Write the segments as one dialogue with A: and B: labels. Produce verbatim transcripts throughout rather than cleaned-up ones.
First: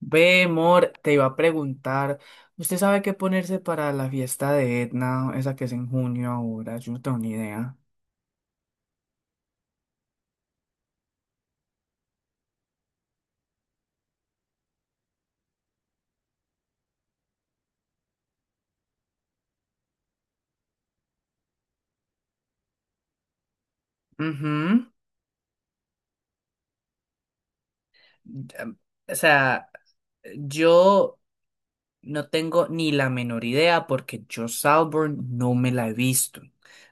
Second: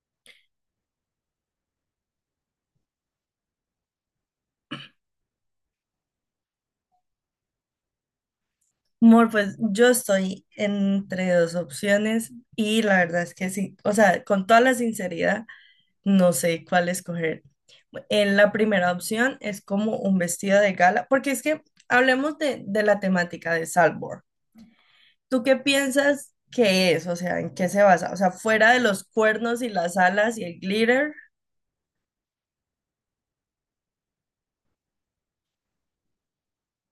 A: Ve, Mor, te iba a preguntar, ¿usted sabe qué ponerse para la fiesta de Etna, esa que es en junio ahora? Yo no tengo ni idea.
B: Mor, pues yo estoy entre dos opciones y la verdad es que sí, o sea, con toda la sinceridad, no sé cuál escoger. En la primera opción es como un vestido de gala, porque es que hablemos de, de la temática de Salvor.
A: Ujú.
B: ¿Tú qué piensas que es? O sea, ¿en qué se basa? O sea, fuera
A: Am-
B: de los
A: O
B: cuernos y
A: sea,
B: las alas y el glitter,
A: yo no tengo ni la menor idea porque yo Salborn no me la he visto.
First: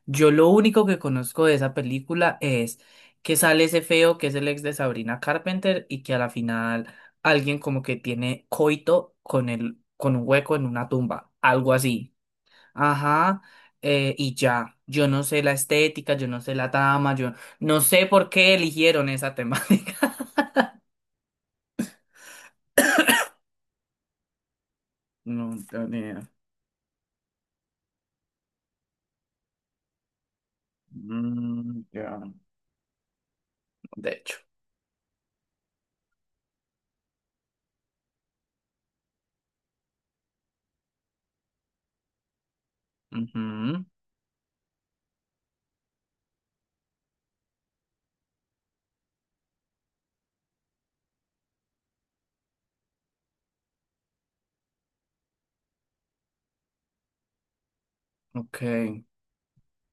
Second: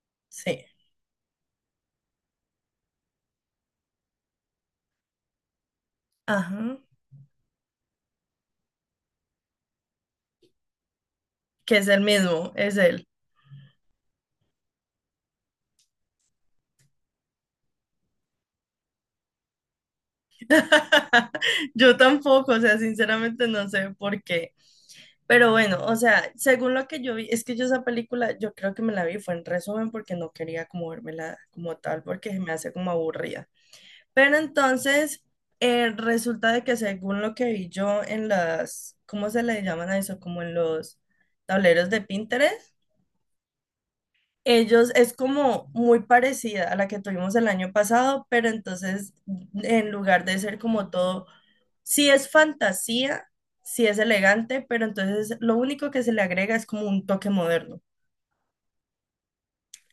A: Yo lo
B: sí,
A: único que conozco de esa película es que sale ese feo que es el ex de Sabrina Carpenter y que a la
B: ajá,
A: final alguien como que tiene coito con el, con un hueco en una tumba, algo
B: que es el
A: así.
B: mismo, es él.
A: Ajá, eh, y ya, yo no sé la estética, yo no sé la trama, yo no sé por qué eligieron esa temática.
B: Yo tampoco, o sea, sinceramente no sé por qué. Pero
A: No
B: bueno,
A: tengo
B: o
A: ni idea.
B: sea, según lo que yo vi, es que yo esa película, yo creo que me la vi, fue en resumen porque no quería como vérmela como
A: Mm,
B: tal,
A: ya.
B: porque se me hace como aburrida.
A: De hecho.
B: Pero entonces, eh, resulta de que según lo que vi yo en las, ¿cómo se le llaman a eso? Como en los tableros de Pinterest,
A: Ujú.
B: ellos es como muy parecida a la que tuvimos el año pasado, pero entonces en lugar de ser como todo, sí es fantasía, sí es elegante, pero entonces lo único que se le agrega es como un toque moderno.
A: Ok.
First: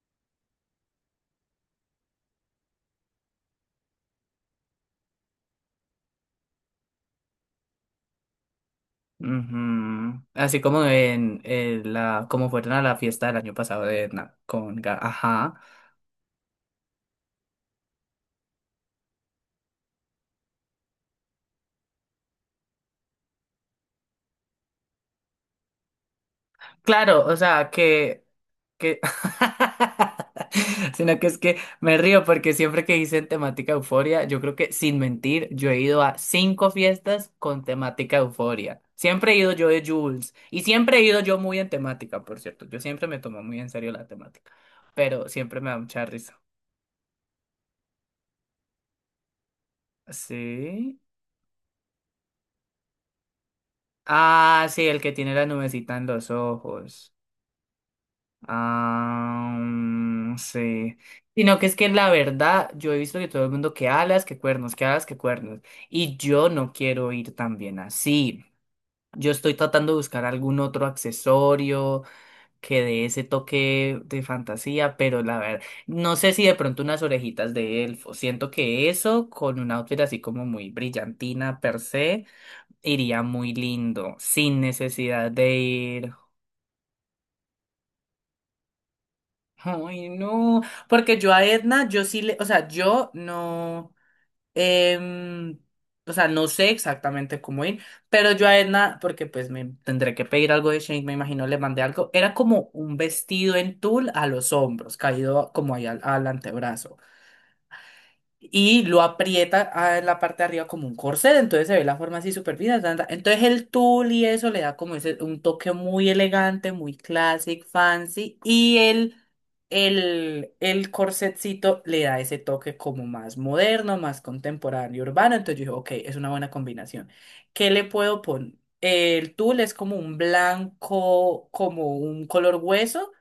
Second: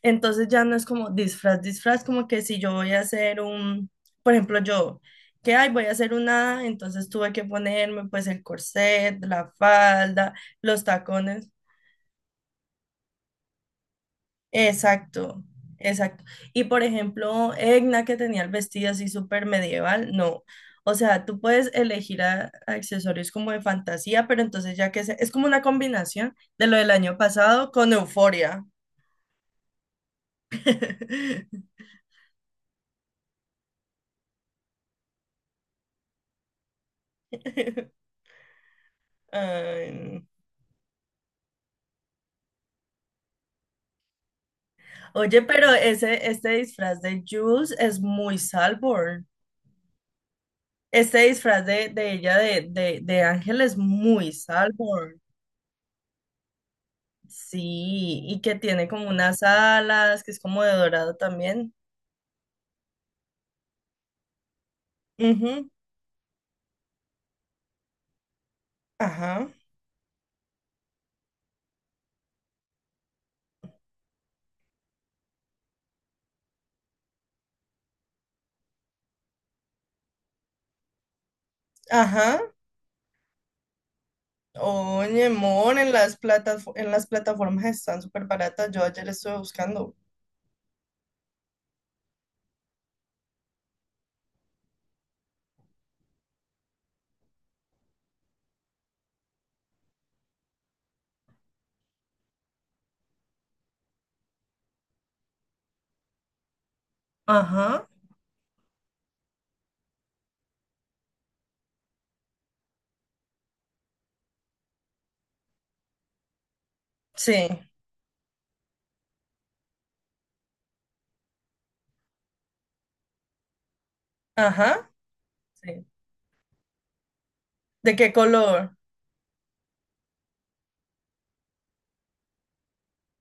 B: Entonces ya no es como disfraz, disfraz, como que si yo voy a hacer un, por ejemplo, yo, que ay, voy a hacer una, entonces tuve que ponerme pues el corset, la
A: Ujú.
B: falda,
A: Así como
B: los
A: en,
B: tacones.
A: eh, la, como fueron a la fiesta del año pasado de Na- con Ga-
B: Exacto,
A: Ajá.
B: exacto. Y por ejemplo, Egna que tenía el vestido así súper medieval, no. O sea, tú puedes elegir a- accesorios como de fantasía, pero entonces ya que se- es como una combinación de lo del año
A: Claro, o sea
B: pasado con
A: que
B: Euforia.
A: que sino que es que me río porque siempre que dicen temática euforia, yo creo que sin mentir, yo he ido a cinco fiestas con temática euforia. Siempre he ido yo de
B: Ay, no.
A: Jules y siempre he ido yo muy en temática, por cierto. Yo siempre me tomo muy en serio la temática, pero
B: Oye,
A: siempre me
B: pero
A: da mucha
B: ese,
A: risa.
B: este disfraz de Jules es muy Salborn.
A: Sí.
B: Este disfraz de, de ella de, de, de Ángel es muy
A: Ah, sí, el que
B: Salborn.
A: tiene la nubecita en los ojos.
B: Sí, y que tiene como unas
A: Ah,
B: alas, que
A: mm,
B: es como de
A: sí.
B: dorado
A: Sino que
B: también.
A: es que la verdad, yo he visto que todo el mundo que alas, que cuernos, que alas, que cuernos.
B: Ujú,
A: Y yo no quiero ir tan bien así. Yo
B: ajá,
A: estoy tratando de buscar algún otro accesorio que dé ese toque de fantasía, pero la verdad, no sé si de pronto unas orejitas de elfo. Siento que eso, con un outfit así como muy brillantina per se,
B: ajá.
A: iría muy lindo, sin
B: Oye,
A: necesidad de
B: mon, en
A: ir.
B: las platas, en las plataformas están súper baratas. Yo ayer estuve buscando.
A: Ay, no, porque yo a Edna, yo sí le, o sea, yo no, em, o sea, no sé exactamente cómo ir, pero yo a Edna, porque pues me tendré que pedir algo de Shane, me imagino le mandé algo, era como un vestido en tul a los hombros, caído como ahí al, al antebrazo
B: Ajá,
A: y lo aprieta a en la parte de arriba como un corset, entonces se ve la forma así súper fina. Tan, tan. Entonces el tul y eso le da como ese, un toque muy elegante, muy
B: sí,
A: classic, fancy, y el, el, el corsetcito le da ese toque como más moderno, más
B: ajá,
A: contemporáneo, urbano, entonces yo
B: sí.
A: dije, ok, es una buena combinación. ¿Qué le
B: ¿De qué
A: puedo poner?
B: color?
A: El tul es como un blanco, como un color hueso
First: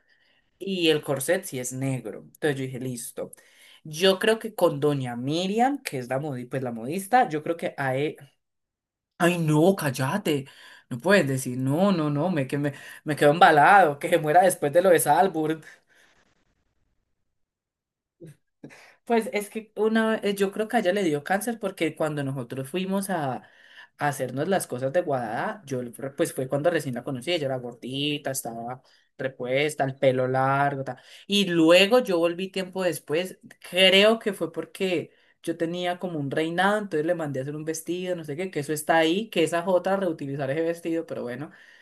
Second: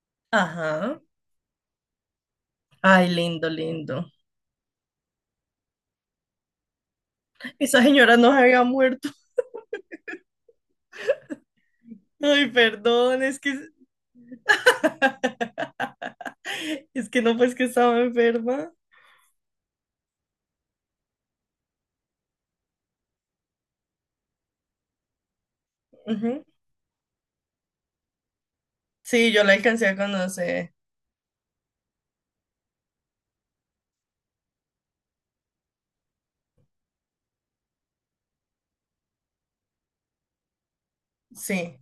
A: y
B: Ajá.
A: el corset sí es negro. Entonces yo dije,
B: Ay,
A: listo.
B: lindo, lindo.
A: Yo creo que con Doña Miriam, que es la modi- pues la modista, yo creo que
B: Esa
A: a e-
B: señora no se había muerto.
A: Ay, no, cállate. No puedes decir, no, no, no, me,
B: Ay,
A: que me, me
B: perdón,
A: quedo
B: es que
A: embalado, que se muera después de lo de Salburn.
B: es que no, pues que estaba enferma.
A: Pues es que una, eh, yo creo que a ella le dio cáncer porque cuando nosotros fuimos a, a hacernos las cosas de Guadalajara, yo le- pues
B: Ujú.
A: fue cuando recién la conocí, ella era gordita, estaba
B: Sí, yo la
A: repuesta,
B: alcancé
A: el
B: a
A: pelo
B: conocer.
A: largo, tal. Y luego yo volví tiempo después, creo que fue porque yo tenía como un reinado, entonces le mandé a hacer un vestido, no sé qué, que eso está ahí, que esa jota reutilizar ese vestido, pero bueno.
B: Sí.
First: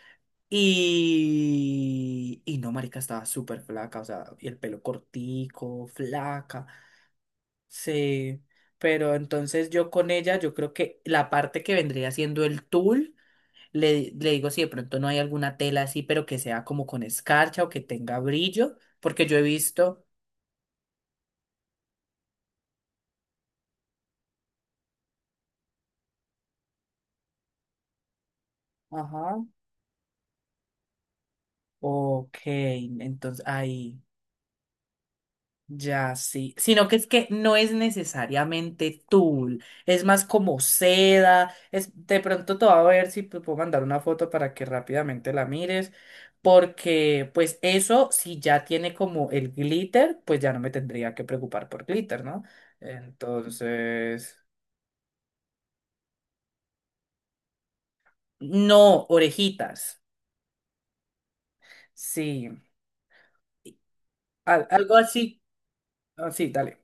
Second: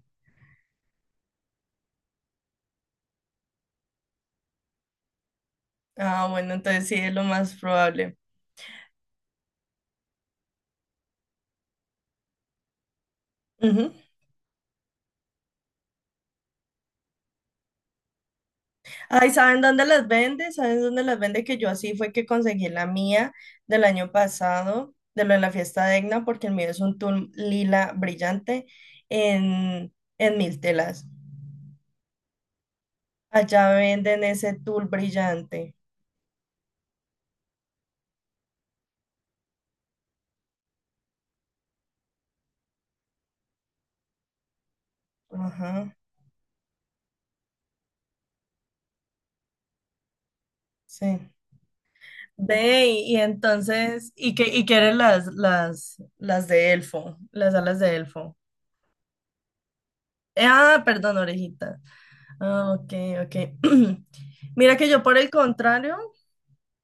A: Y, y no, marica, estaba súper flaca, o sea, y el pelo cortico,
B: Ah, bueno,
A: flaca.
B: entonces sí es lo más probable.
A: Sí, pero entonces yo con ella, yo creo que la parte que vendría siendo el tul,
B: Ujú.
A: le, le digo si de pronto no hay alguna tela así, pero que sea como con escarcha o que tenga brillo, porque
B: Ay,
A: yo he
B: ¿saben dónde
A: visto.
B: las vende? ¿Saben dónde las vende? Que yo así fue que conseguí la mía del año pasado, de lo de la fiesta de Egna, porque el mío es un tul lila brillante
A: Ajá.
B: en, en mil telas.
A: Ok, entonces
B: Allá
A: ahí.
B: venden ese tul brillante.
A: Ya, sí. Sino que es que no es necesariamente tul, es más como seda. Es, de pronto te voy a ver si te puedo mandar una foto para que rápidamente la mires.
B: Ajá,
A: Porque, pues, eso, si ya tiene como el glitter, pues ya no me tendría
B: sí.
A: que preocupar por glitter, ¿no?
B: Ve, y, y entonces, ¿y
A: Entonces.
B: qué, y qué eran las, las, las de elfo? Las alas de elfo.
A: No, orejitas.
B: Eh, ah, perdón, orejita.
A: Sí.
B: Ah, ok, ok.
A: Al-
B: Mira que
A: algo
B: yo por el
A: así.
B: contrario,
A: Así, dale.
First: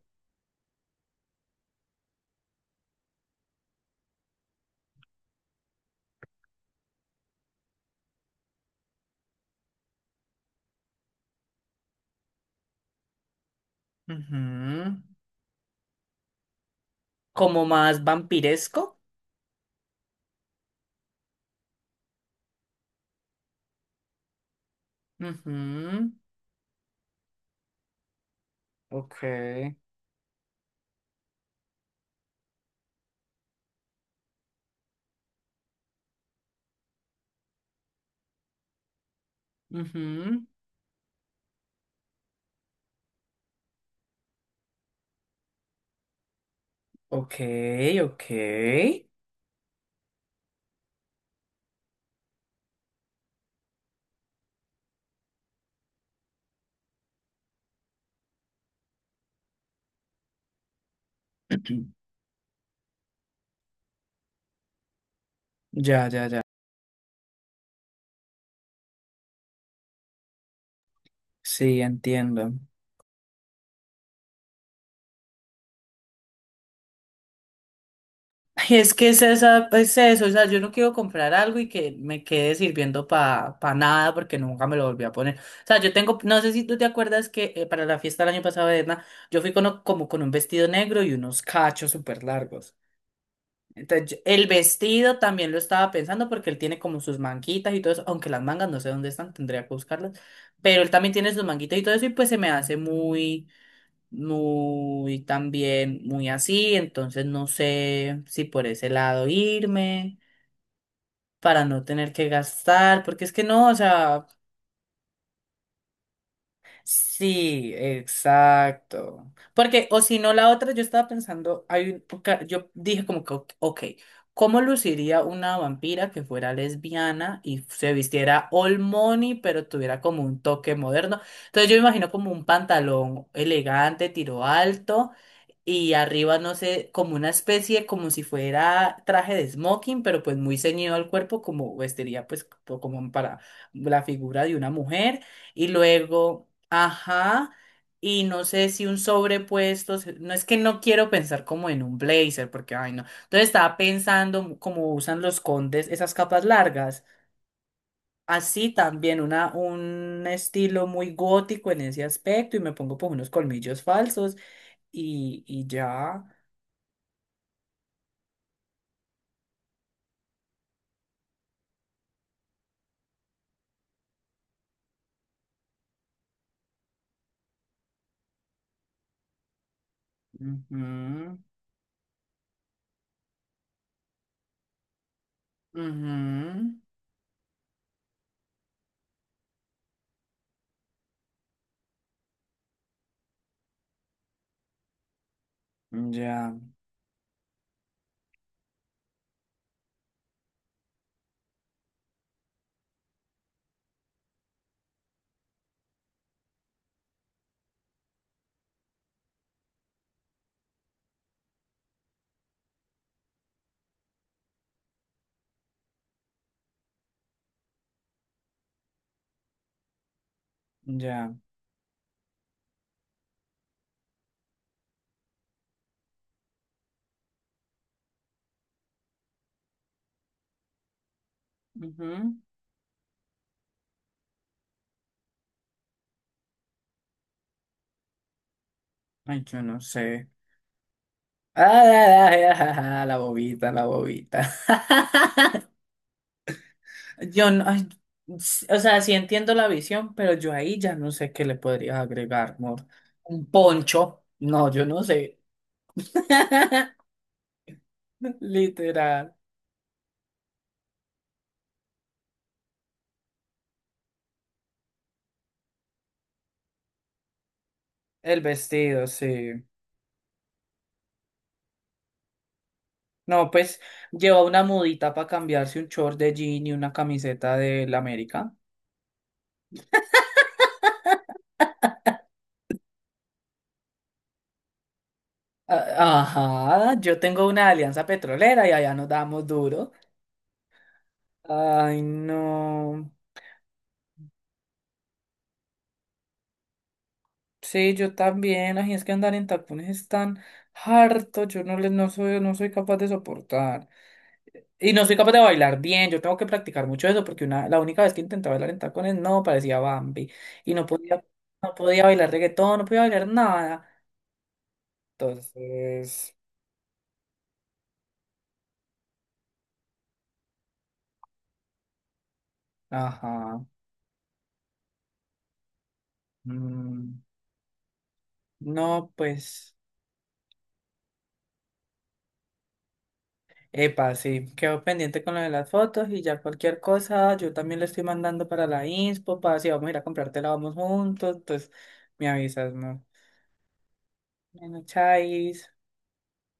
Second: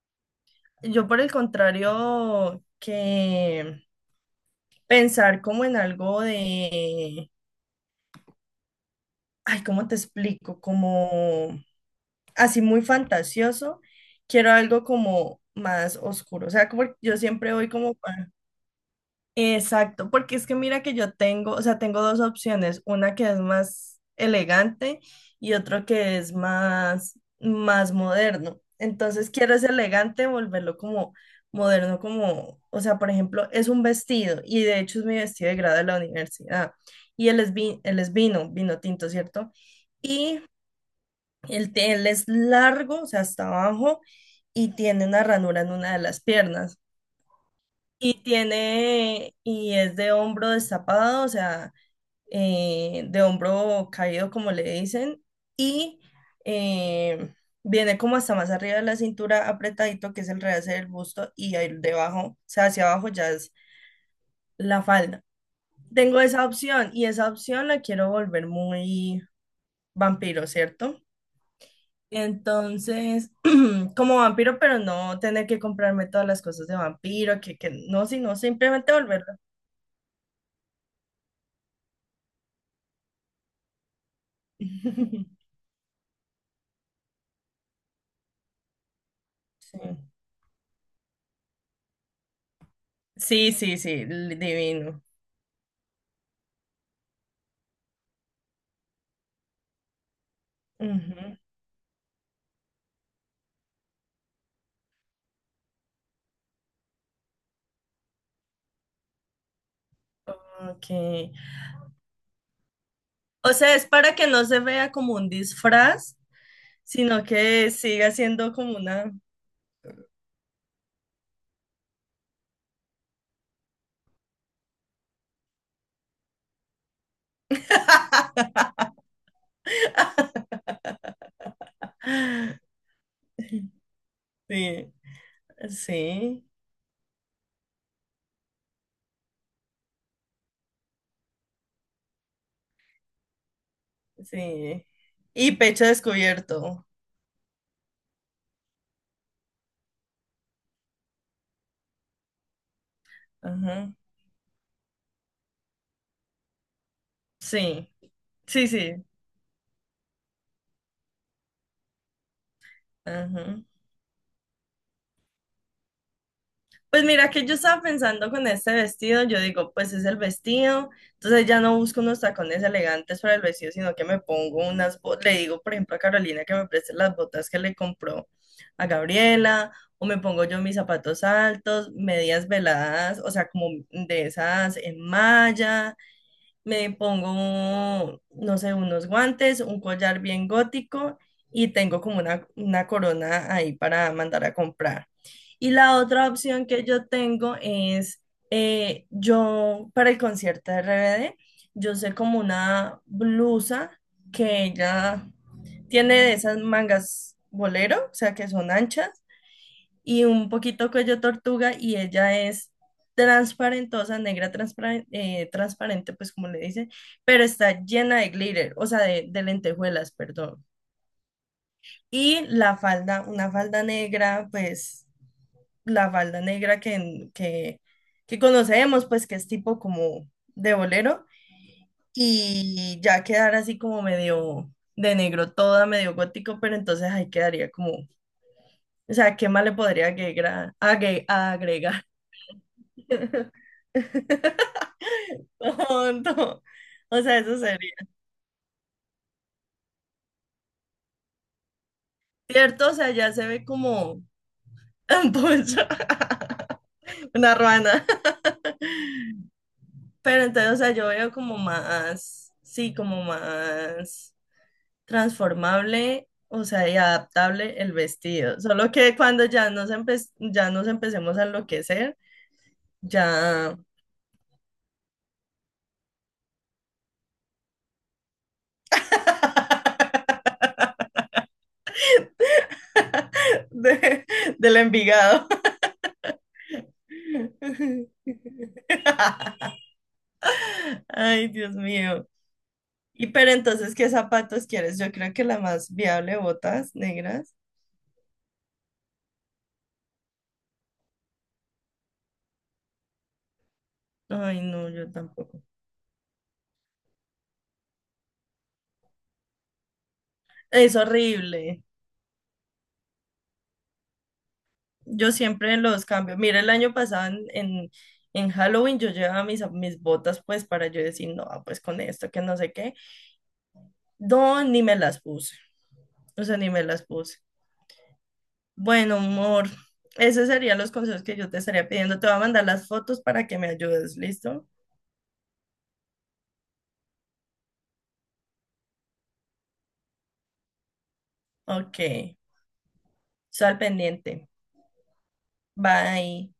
B: yo por el contrario que pensar como en algo de, ay, ¿cómo te explico? Como así muy fantasioso, quiero algo
A: Ujú.
B: como más oscuro. O sea, como yo siempre
A: Como
B: voy como
A: más vampiresco.
B: exacto, porque es que mira que yo tengo, o sea, tengo dos opciones, una que es más elegante y otro
A: Ujú.
B: que es más, más moderno.
A: Ok.
B: Entonces quiero ese elegante, volverlo como moderno, como, o sea, por ejemplo, es un vestido y de hecho es mi vestido de grado de la universidad y él es, vi- él es vino, vino tinto, ¿cierto?
A: Ujú.
B: Y el, él es largo, o sea, hasta abajo y tiene una ranura en una de las piernas.
A: Ok,
B: Y
A: ok.
B: tiene, y es de hombro destapado, o sea, eh, de hombro caído, como le dicen, y eh, viene como hasta más arriba de la cintura apretadito, que es el realce del busto, y ahí debajo, o sea, hacia abajo ya es la falda.
A: Ya,
B: Tengo
A: ya, ya.
B: esa opción, y esa opción la quiero volver muy vampiro, ¿cierto?
A: Sí, entiendo.
B: Entonces, como vampiro, pero no tener que comprarme todas las cosas de vampiro, que, que no, sino
A: Ay,
B: simplemente
A: es que es
B: volverlo.
A: esa, es eso, o sea, yo no quiero comprar algo y que me quede sirviendo para nada porque nunca me lo volví a poner. O sea, yo tengo, no sé si tú te acuerdas que eh, para la fiesta del año pasado de Edna, yo fui con,
B: Sí,
A: o- como con un vestido negro y unos cachos súper largos.
B: sí, sí, sí,
A: Entonces, yo-
B: li-
A: el
B: divino.
A: vestido también lo estaba pensando porque él tiene como sus manguitas y todo eso, aunque las mangas no sé dónde están, tendría que buscarlas, pero él también tiene
B: Ujú,
A: sus manguitas y todo eso y pues se me hace muy, muy también, muy así, entonces no sé si por ese lado irme
B: ok.
A: para no tener que gastar, porque es que
B: O
A: no, o
B: sea, es para
A: sea...
B: que no se vea como un disfraz, sino que
A: Sí,
B: siga siendo como una...
A: exacto. Porque, o si no, la otra, yo estaba pensando, hay un- porque yo dije como que, ok, ok, ¿cómo luciría una vampira que fuera lesbiana y se vistiera all money, pero tuviera como un toque moderno? Entonces yo me imagino como un pantalón elegante, tiro
B: Sí,
A: alto, y arriba,
B: sí,
A: no sé, como una especie, como si fuera traje de smoking, pero pues muy ceñido al cuerpo, como vestiría pues co- como para la figura de una
B: sí.
A: mujer.
B: Y
A: Y
B: pecho
A: luego,
B: descubierto.
A: ajá, y no sé si un sobrepuesto, se- no es que no quiero pensar como en un blazer, porque, ay, no. Entonces estaba
B: Ajá.
A: pensando como usan los condes esas capas largas.
B: Sí, sí,
A: Así
B: sí.
A: también una, un estilo muy gótico en ese aspecto y me pongo pues unos
B: Ajá.
A: colmillos falsos y, y ya.
B: Pues mira que yo estaba pensando con este vestido, yo digo, pues es el vestido, entonces ya no busco unos tacones elegantes para el vestido, sino que me pongo unas, bo- le digo, por ejemplo, a Carolina que me preste las botas que le compró a Gabriela, o me pongo yo mis zapatos
A: Ujú,
B: altos, medias veladas, o sea, como de esas en malla,
A: ujú.
B: me pongo, no sé, unos guantes, un collar bien gótico y tengo como una, una corona ahí para mandar a comprar. Y la otra
A: Ya,
B: opción que yo tengo es, eh, yo para el concierto de R B D, yo sé como una blusa que ella tiene de esas mangas bolero, o sea, que son anchas, y un poquito cuello tortuga y ella es transparentosa, negra transparen- eh, transparente, pues como le dicen, pero está llena de glitter, o sea, de, de lentejuelas, perdón.
A: ya.
B: Y la falda, una falda negra, pues la falda negra que, que, que conocemos, pues que es tipo como de bolero
A: Ujú.
B: y ya quedar así como medio de negro toda, medio gótico, pero entonces ahí quedaría como, o sea,
A: Ay,
B: ¿qué
A: yo
B: más le
A: no
B: podría
A: sé.
B: agregar? Agre-
A: Ay,
B: ¿agregar?
A: ay, ay, ay, ay, la bobita, la bobita.
B: Tonto. O sea,
A: Yo
B: eso
A: no, ay,
B: sería.
A: s- o sea, sí entiendo la visión, pero yo ahí ya no sé qué le podrías agregar, amor.
B: ¿Cierto? O sea, ya
A: Un
B: se ve como
A: poncho.
B: un
A: No, yo no sé.
B: poncho, una ruana.
A: Literal.
B: Pero entonces, o sea, yo veo como más, sí, como más transformable, o sea, y adaptable el
A: El
B: vestido. Solo
A: vestido,
B: que cuando
A: sí.
B: ya nos empe- ya nos empecemos a enloquecer,
A: No,
B: ya
A: pues lleva una mudita para cambiarse un short de jean y una camiseta del América.
B: de- del Envigado.
A: Ah, ajá, yo tengo una alianza petrolera y allá nos damos duro.
B: Ay, Dios
A: Ay,
B: mío.
A: no.
B: Y pero entonces, ¿qué zapatos quieres? Yo creo que la más viable, botas negras.
A: Sí, yo también. Ay, es que andar en tapones es tan harto. Yo no les, no soy, no soy capaz de soportar.
B: Ay, no,
A: Y no
B: yo
A: soy capaz de
B: tampoco.
A: bailar bien. Yo tengo que practicar mucho eso porque una, la única vez que intenté bailar en tacones no parecía Bambi. Y no
B: Es
A: podía, no
B: horrible.
A: podía bailar reggaetón, no podía bailar nada.
B: Yo siempre los
A: Entonces,
B: cambio. Mira, el año pasado en, en, en Halloween yo llevaba mis, mis botas pues para yo decir, no, pues con esto, que no sé qué.
A: ajá.
B: No, ni me las puse. O sea, ni me las
A: Mm,
B: puse.
A: no,
B: Bueno, amor,
A: pues.
B: esos serían los consejos que yo te estaría pidiendo. Te voy a mandar las fotos para que me
A: Epa,
B: ayudes,
A: sí,
B: ¿listo?
A: quedo pendiente con lo de las fotos y ya cualquier cosa, yo también le estoy mandando para la inspo, para si vamos a ir a comprártela, vamos juntos, entonces
B: Ok,
A: me avisas, ¿no?
B: sal pendiente.
A: Bueno, chais.
B: Bye.